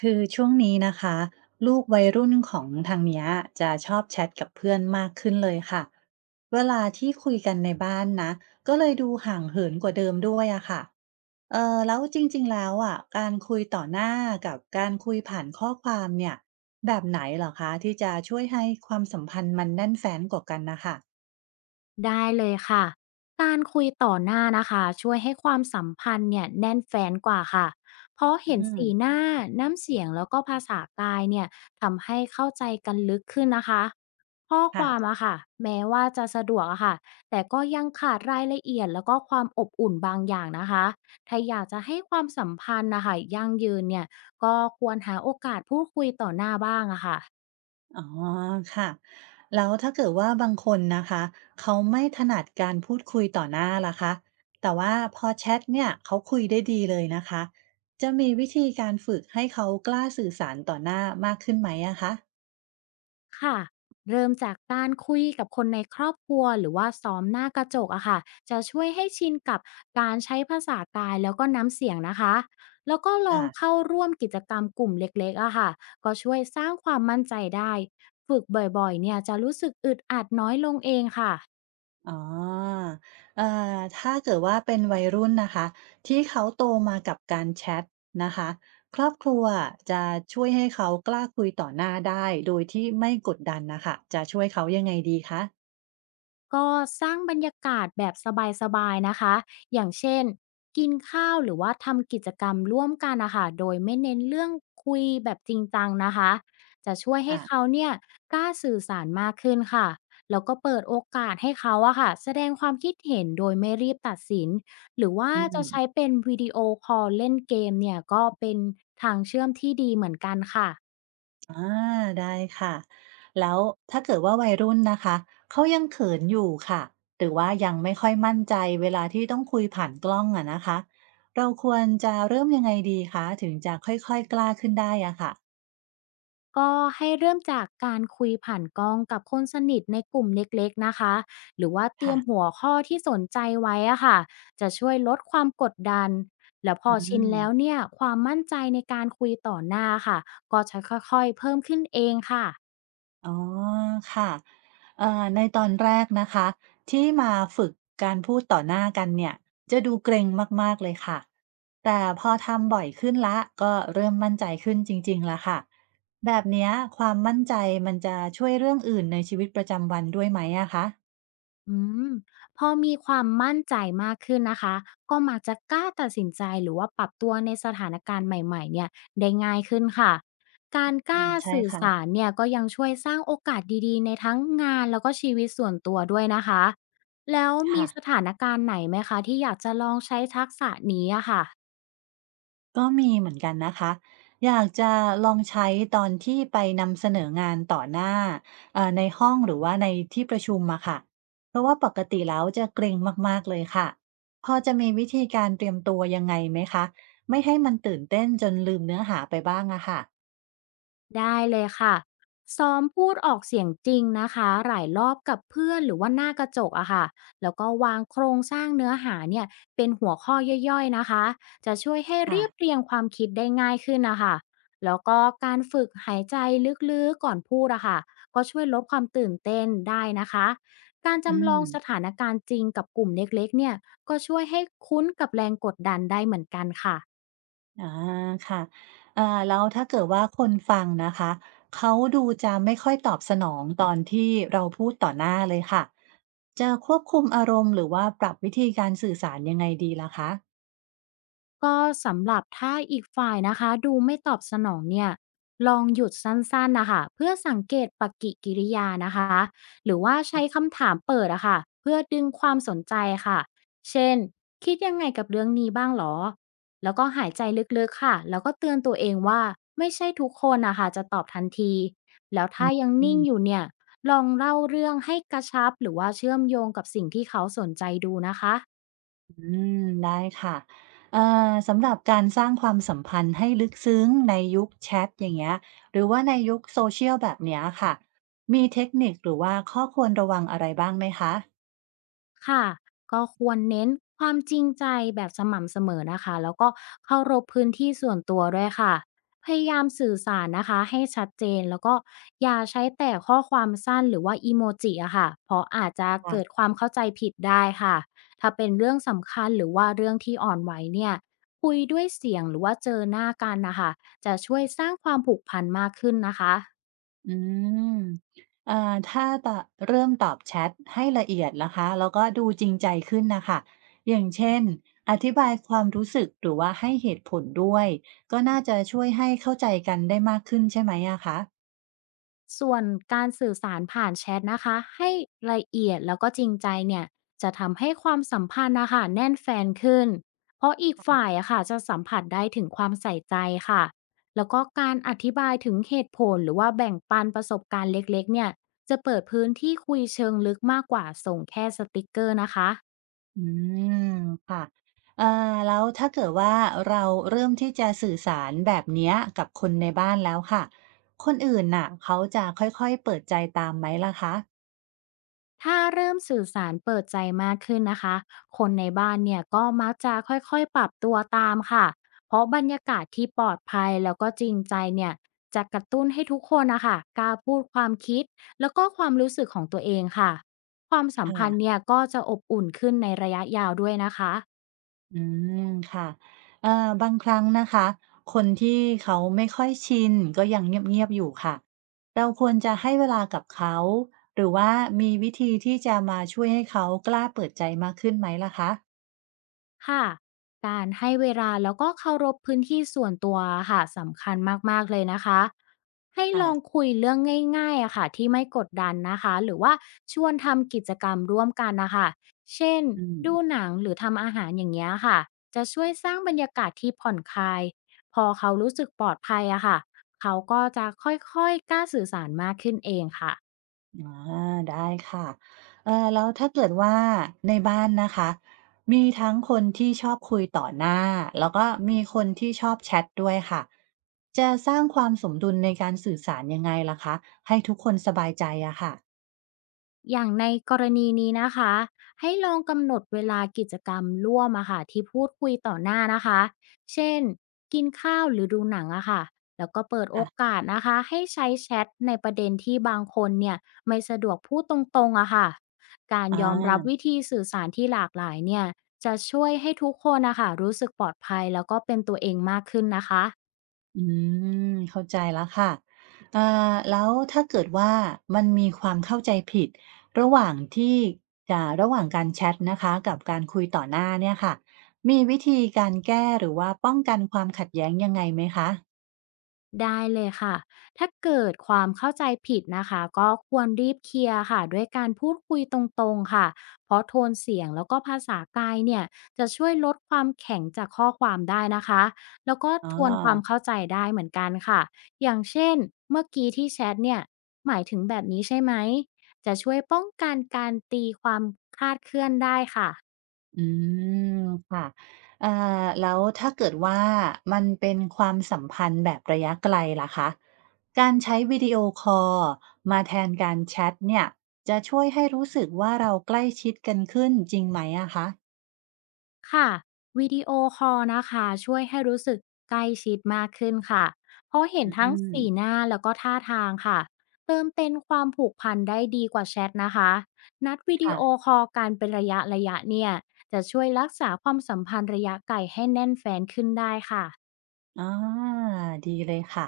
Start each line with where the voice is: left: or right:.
right: คือช่วงนี้นะคะลูกวัยรุ่นของทางเนี้ยจะชอบแชทกับเพื่อนมากขึ้นเลยค่ะเวลาที่คุยกันในบ้านนะก็เลยดูห่างเหินกว่าเดิมด้วยอะค่ะแล้วจริงๆแล้วอะการคุยต่อหน้ากับการคุยผ่านข้อความเนี่ยแบบไหนเหรอคะที่จะช่วยให้ความสัมพันธ์มันแน่นแฟ้นกว่ากันนะคะ
left: ได้เลยค่ะ การคุยต่อหน้านะคะช่วยให้ความสัมพันธ์เนี่ยแน่นแฟนกว่าค่ะเพราะเห็น
right: อืม
left: สีหน้าน้ำเสียงแล้วก็ภาษากายเนี่ยทำให้เข้าใจกันลึกขึ้นนะคะข้อค
right: ค่ะ
left: วามอะค่ะแม้ว่าจะสะดวกอะค่ะแต่ก็ยังขาดรายละเอียดแล้วก็ความอบอุ่นบางอย่างนะคะถ้าอยากจะให้ความสัมพันธ์นะคะยั่งยืนเนี่ยก็ควรหาโอกาสพูดคุยต่อหน้าบ้างอะค่ะ
right: อ๋อค่ะแล้วถ้าเกิดว่าบางคนนะคะเขาไม่ถนัดการพูดคุยต่อหน้าล่ะคะแต่ว่าพอแชทเนี่ยเขาคุยได้ดีเลยนะคะจะมีวิธีการฝึกให้เขากล้าสื่อสารต่อหน้ามากขึ้นไหมอะคะ
left: ค่ะเริ่มจากการคุยกับคนในครอบครัวหรือว่าซ้อมหน้ากระจกอะค่ะจะช่วยให้ชินกับการใช้ภาษากายแล้วก็น้ำเสียงนะคะแล้วก็ลอ
right: ค่ะ
left: งเข้าร่วมกิจกรรมกลุ่มเล็กๆอะค่ะก็ช่วยสร้างความมั่นใจได้ฝึกบ่อยๆเนี่ยจะรู้สึกอึดอัดน้อยลงเองค่ะ
right: อ๋อเอ่อถ้าเกิดว่าเป็นวัยรุ่นนะคะที่เขาโตมากับการแชทนะคะครอบครัวจะช่วยให้เขากล้าคุยต่อหน้าได้โดยที่ไม่กดดันนะคะจะช่วยเขายังไงดีคะ
left: ก็สร้างบรรยากาศแบบสบายๆนะคะ อย่างเช่นกินข้าวหรือว่าทำกิจกรรมร่วมกันนะคะโดยไม่เน้นเรื่องคุยแบบจริงจังนะคะจะช่วยให้
right: ค่ะ
left: เขาเนี่ยกล้าสื่อสารมากขึ้นค่ะ แล้วก็เปิดโอกาสให้เขาอะค่ะแสดงความคิดเห็นโดยไม่รีบตัดสินหรือว่า
right: อื
left: จะ
right: ม
left: ใช้เป็นวิดีโอคอลเล่นเกมเนี่ยก็เป็นทางเชื่อมที่ดีเหมือนกันค่ะ
right: อ่าได้ค่ะแล้วถ้าเกิดว่าวัยรุ่นนะคะเขายังเขินอยู่ค่ะหรือว่ายังไม่ค่อยมั่นใจเวลาที่ต้องคุยผ่านกล้องอะนะคะเราควรจะเริ่มยังไงดีคะถึงจะค่อยๆกล้าขึ้นได้อะค่ะ
left: ก็ให้เริ่มจากการคุยผ่านกล้องกับคนสนิทในกลุ่มเล็กๆนะคะ หรือว่าเตรีย
right: ค่ะ
left: มหัวข้อที่สนใจไว้อะค่ะ จะช่วยลดความกดดัน แล้วพ
right: อื
left: อชิน
right: ม
left: แล้วเนี่ยความมั่นใจในการคุยต่อหน้าค่ะ ก็จะค่อยๆเพิ่มขึ้นเองค่ะ
right: อ๋อค่ะในตอนแรกนะคะที่มาฝึกการพูดต่อหน้ากันเนี่ยจะดูเกรงมากๆเลยค่ะแต่พอทำบ่อยขึ้นละก็เริ่มมั่นใจขึ้นจริงๆแล้วค่ะแบบเนี้ยความมั่นใจมันจะช่วยเรื่องอื่นในชีวิตประจำวันด้วยไหมอะคะ
left: อืมพอมีความมั่นใจมากขึ้นนะคะก็มักจะกล้าตัดสินใจหรือว่าปรับตัวในสถานการณ์ใหม่ๆเนี่ยได้ง่ายขึ้นค่ะการก
right: อื
left: ล้า
right: มใช่
left: สื่อ
right: ค่ะ
left: สารเนี่ยก็ยังช่วยสร้างโอกาสดีๆในทั้งงานแล้วก็ชีวิตส่วนตัวด้วยนะคะแล้วมี
right: ค่ะ
left: สถานการณ์ไหนไหมคะที่อยากจะลองใช้ทักษะนี้อะค่ะ
right: ก็มีเหมือนกันนะคะอยากจะลองใช้ตอนที่ไปนำเสนองานต่อหน้าในห้องหรือว่าในที่ประชุมอะค่ะเพราะว่าปกติแล้วจะเกรงมากๆเลยค่ะพอจะมีวิธีการเตรียมตัวยังไงไหมคะไม่ให้มันตื่นเต้นจนลืมเนื้อหาไปบ้างอะค่ะ
left: ได้เลยค่ะซ้อมพูดออกเสียงจริงนะคะหลายรอบกับเพื่อนหรือว่าหน้ากระจกอะค่ะแล้วก็วางโครงสร้างเนื้อหาเนี่ยเป็นหัวข้อย่อยๆนะคะจะช่วยให้
right: ค่ะ
left: เรียบเรียงความคิดได้ง่ายขึ้นนะคะแล้วก็การฝึกหายใจลึกๆก่อนพูดอะค่ะก็ช่วยลดความตื่นเต้นได้นะคะการ
right: อื
left: จำลอ
right: ม
left: งสถานการณ์จริงกับกลุ่มเล็กๆเนี่ยก็ช่วยให้คุ้นกับแรงกดดันได้เหมือนกันค่ะ
right: อาค่ะเอ่าแล้วถ้าเกิดว่าคนฟังนะคะเขาดูจะไม่ค่อยตอบสนองตอนที่เราพูดต่อหน้าเลยค่ะจะควบคุมอารมณ์หรือว่าปรับวิธีการสื่อสารยังไงดีล่ะคะ
left: ก็สำหรับถ้าอีกฝ่ายนะคะดูไม่ตอบสนองเนี่ยลองหยุดสั้นๆนะคะเพื่อสังเกตปฏิกิริยานะคะหรือว่าใช้คำถามเปิดอะค่ะเพื่อดึงความสนใจค่ะเช่นคิดยังไงกับเรื่องนี้บ้างหรอแล้วก็หายใจลึกๆค่ะแล้วก็เตือนตัวเองว่าไม่ใช่ทุกคนนะคะจะตอบทันทีแล้วถ้ายัง
right: อื
left: นิ่ง
right: ม
left: อยู่เนี่ยลองเล่าเรื่องให้กระชับหรือว่าเชื่อมโยงกับสิ่งที่เขาสนใจดูนะคะ
right: อืมได้ค่ะเอ่อสำหรับการสร้างความสัมพันธ์ให้ลึกซึ้งในยุคแชทอย่างเงี้ยหรือว่าในยุคโซ o ชี a ลแบบเนี้ยค่ะมีเทคนิคหรือว่าข้อควรระวังอะไรบ้างไหมค
left: ค่ะก็ควรเน้นความจริงใจแบบสม่ำเสมอนะคะแล้วก็เคารพพื้นที่ส่วนตัวด้วยค่ะพยายามสื่อสารนะคะให้ชัดเจนแล้วก็อย่าใช้แต่ข้อความสั้นหรือว่าอีโมจิอะค่ะเพราะอาจจะ
right: ะ
left: เกิดความเข้าใจผิดได้ค่ะถ้าเป็นเรื่องสำคัญหรือว่าเรื่องที่อ่อนไหวเนี่ยคุยด้วยเสียงหรือว่าเจอหน้ากันนะคะจะช่วยสร้างความผูกพันมากขึ้นนะคะ
right: อืมอ่าถ้าตะเริ่มตอบแชทให้ละเอียดนะคะแล้วก็ดูจริงใจขึ้นนะคะอย่างเช่นอธิบายความรู้สึกหรือว่าให้เหตุผลด้วย ก็น่าจะช่วยให้เข้าใจกันได้มากขึ้นใช่ไหมอะคะ
left: ส่วนการสื่อสารผ่านแชทนะคะให้ละเอียดแล้วก็จริงใจเนี่ยจะทำให้ความสัมพันธ์นะคะแน่นแฟนขึ้นเพราะอีกฝ่ายอะค่ะจะสัมผัสได้ถึงความใส่ใจค่ะแล้วก็การอธิบายถึงเหตุผลหรือว่าแบ่งปันประสบการณ์เล็กๆเนี่ยจะเปิดพื้นที่คุยเชิงลึกมากกว่าส่งแค่สติกเกอร์นะคะ
right: อืมค่ะเอ่อแล้วถ้าเกิดว่าเราเริ่มที่จะสื่อสารแบบเนี้ยกับคนในบ้านแล้วค่ะคนอื่นน่ะเขาจะค่อยๆเปิดใจตามไหมล่ะคะ
left: ถ้าเริ่มสื่อสารเปิดใจมากขึ้นนะคะคนในบ้านเนี่ยก็มักจะค่อยๆปรับตัวตามค่ะเพราะบรรยากาศที่ปลอดภัยแล้วก็จริงใจเนี่ยจะกระตุ้นให้ทุกคนนะคะกล้าพูดความคิดแล้วก็ความรู้สึกของตัวเองค่ะความสัมพั
right: ค่ะ
left: นธ์เนี่ยก็จะอบอุ่นขึ้นในระยะยาวด้วยนะคะ
right: อืมค่ะเอ่อบางครั้งนะคะคนที่เขาไม่ค่อยชินก็ยังเงียบๆอยู่ค่ะเราควรจะให้เวลากับเขาหรือว่ามีวิธีที่จะมาช่วยให้เขากล้าเปิดใจมากขึ้นไหมล่ะคะ
left: ค่ะการให้เวลาแล้วก็เคารพพื้นที่ส่วนตัวค่ะสำคัญมากๆเลยนะคะให้
right: ค่ะ
left: ลองคุยเรื่องง่ายๆอะค่ะที่ไม่กดดันนะคะหรือว่าชวนทำกิจกรรมร่วมกันนะคะเช่น
right: อื
left: ดู
right: ม
left: หนังหรือทำอาหารอย่างเงี้ยค่ะจะช่วยสร้างบรรยากาศที่ผ่อนคลายพอเขารู้สึกปลอดภัยอะค่ะเขาก็จะค่อยๆกล้าสื่อสารมากขึ้นเองค่ะ
right: อาได้ค่ะแล้วถ้าเกิดว่าในบ้านนะคะมีทั้งคนที่ชอบคุยต่อหน้าแล้วก็มีคนที่ชอบแชทด้วยค่ะจะสร้างความสมดุลในการสื่อสารยังไงล่ะคะให้ทุกคนสบายใจอะค่ะ
left: อย่างในกรณีนี้นะคะให้ลองกำหนดเวลากิจกรรมร่วมอะค่ะที่พูดคุยต่อหน้านะคะเช่นกินข้าวหรือดูหนังอะค่ะแล้วก็เปิดโอ
right: ค่ะ
left: กาสนะคะให้ใช้แชทในประเด็นที่บางคนเนี่ยไม่สะดวกพูดตรงๆอะค่ะการ
right: อ
left: ยอมรับวิ
right: า
left: ธีสื่อสารที่หลากหลายเนี่ยจะช่วยให้ทุกคนนะคะรู้สึกปลอดภัยแล้วก็เป็นตัวเองมากขึ้นนะคะ
right: อืมเข้าใจแล้วค่ะเอ่อแล้วถ้าเกิดว่ามันมีความเข้าใจผิดระหว่างที่จะระหว่างการแชทนะคะกับการคุยต่อหน้าเนี่ยค่ะมีวิธีการแก้หรือว่าป้องกันความขัดแย้งยังไงไหมคะ
left: ได้เลยค่ะ ถ้าเกิดความเข้าใจผิดนะคะก็ควรรีบเคลียร์ค่ะด้วยการพูดคุยตรงๆค่ะเพราะโทนเสียงแล้วก็ภาษากายเนี่ยจะช่วยลดความแข็งจากข้อความได้นะคะแล้วก็
right: อ๋อ
left: ทวนความเข้าใจได้เหมือนกันค่ะ อย่างเช่นเมื่อกี้ที่แชทเนี่ยหมายถึงแบบนี้ใช่ไหมจะช่วยป้องกันการตีความคลาดเคลื่อนได้ค่ะ
right: อืมค่ะเอ่อแล้วถ้าเกิดว่ามันเป็นความสัมพันธ์แบบระยะไกลล่ะคะการใช้วิดีโอคอลมาแทนการแชตเนี่ยจะช่วยให้รู้สึกว่าเราใกล้ชิดกันขึ้นจริงไหมอะคะ
left: ค่ะวิดีโอคอลนะคะช่วยให้รู้สึกใกล้ชิดมากขึ้นค่ะเพราะเห็
right: อื
left: นทั้ง
right: ม
left: สีหน้าแล้วก็ท่าทางค่ะเติมเต็มความผูกพันได้ดีกว่าแชทนะคะนัดวิดีโอ
right: ค่ะ
left: คอลการเป็นระยะเนี่ยจะช่วยรักษาความสัมพันธ์ระยะไกลให้แน่นแฟนขึ้นได้ค่ะ
right: อาดีเลยค่ะ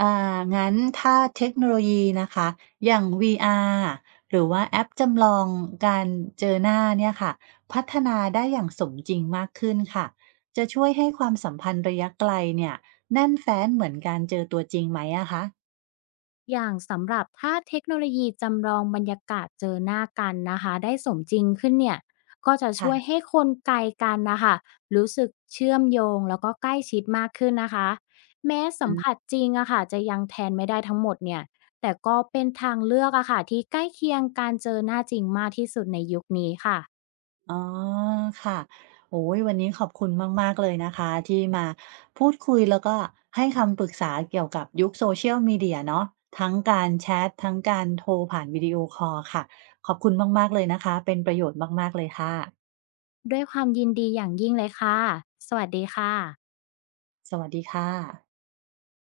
right: อ่างั้นถ้าเทคโนโลยีนะคะ อย่าง VR หรือว่าแอปจำลองการเจอหน้าเนี่ยค่ะ พัฒนาได้อย่างสมจริงมากขึ้นค่ะ จะช่วยให้ความสัมพันธ์ระยะไกลเนี่ยแน่นแฟ้นเหมือนการเจอตัวจริงไหมอะคะ
left: อย่างสำหรับถ้าเทคโนโลยีจำลองบรรยากาศเจอหน้ากันนะคะได้สมจริงขึ้นเนี่ยก็จะช่วย
right: ค่ะ
left: ให้คนไกลกันนะคะรู้สึกเชื่อมโยงแล้วก็ใกล้ชิดมากขึ้นนะคะแม้สัม
right: อื
left: ผั
right: ม
left: สจริงอะค่ะจะยังแทนไม่ได้ทั้งหมดเนี่ยแต่ก็เป็นทางเลือกอะค่ะที่ใกล้เคียงการเจอหน้าจริงมากที่สุดในยุคนี้ค่ะ
right: อ๋อค่ะโอ้ยวันนี้ขอบคุณมากๆเลยนะคะที่มาพูดคุยแล้วก็ให้คำปรึกษาเกี่ยวกับยุคโซเชียลมีเดียเนาะทั้งการแชตทั้งการโทรผ่านวิดีโอคอลค่ะขอบคุณมากๆเลยนะคะเป็นประโยชน์มากๆเลยค่ะ
left: ด้วยความยินดีอย่างยิ่งเลยค่ะสวัสดีค่ะ
right: สวัสดีค่ะ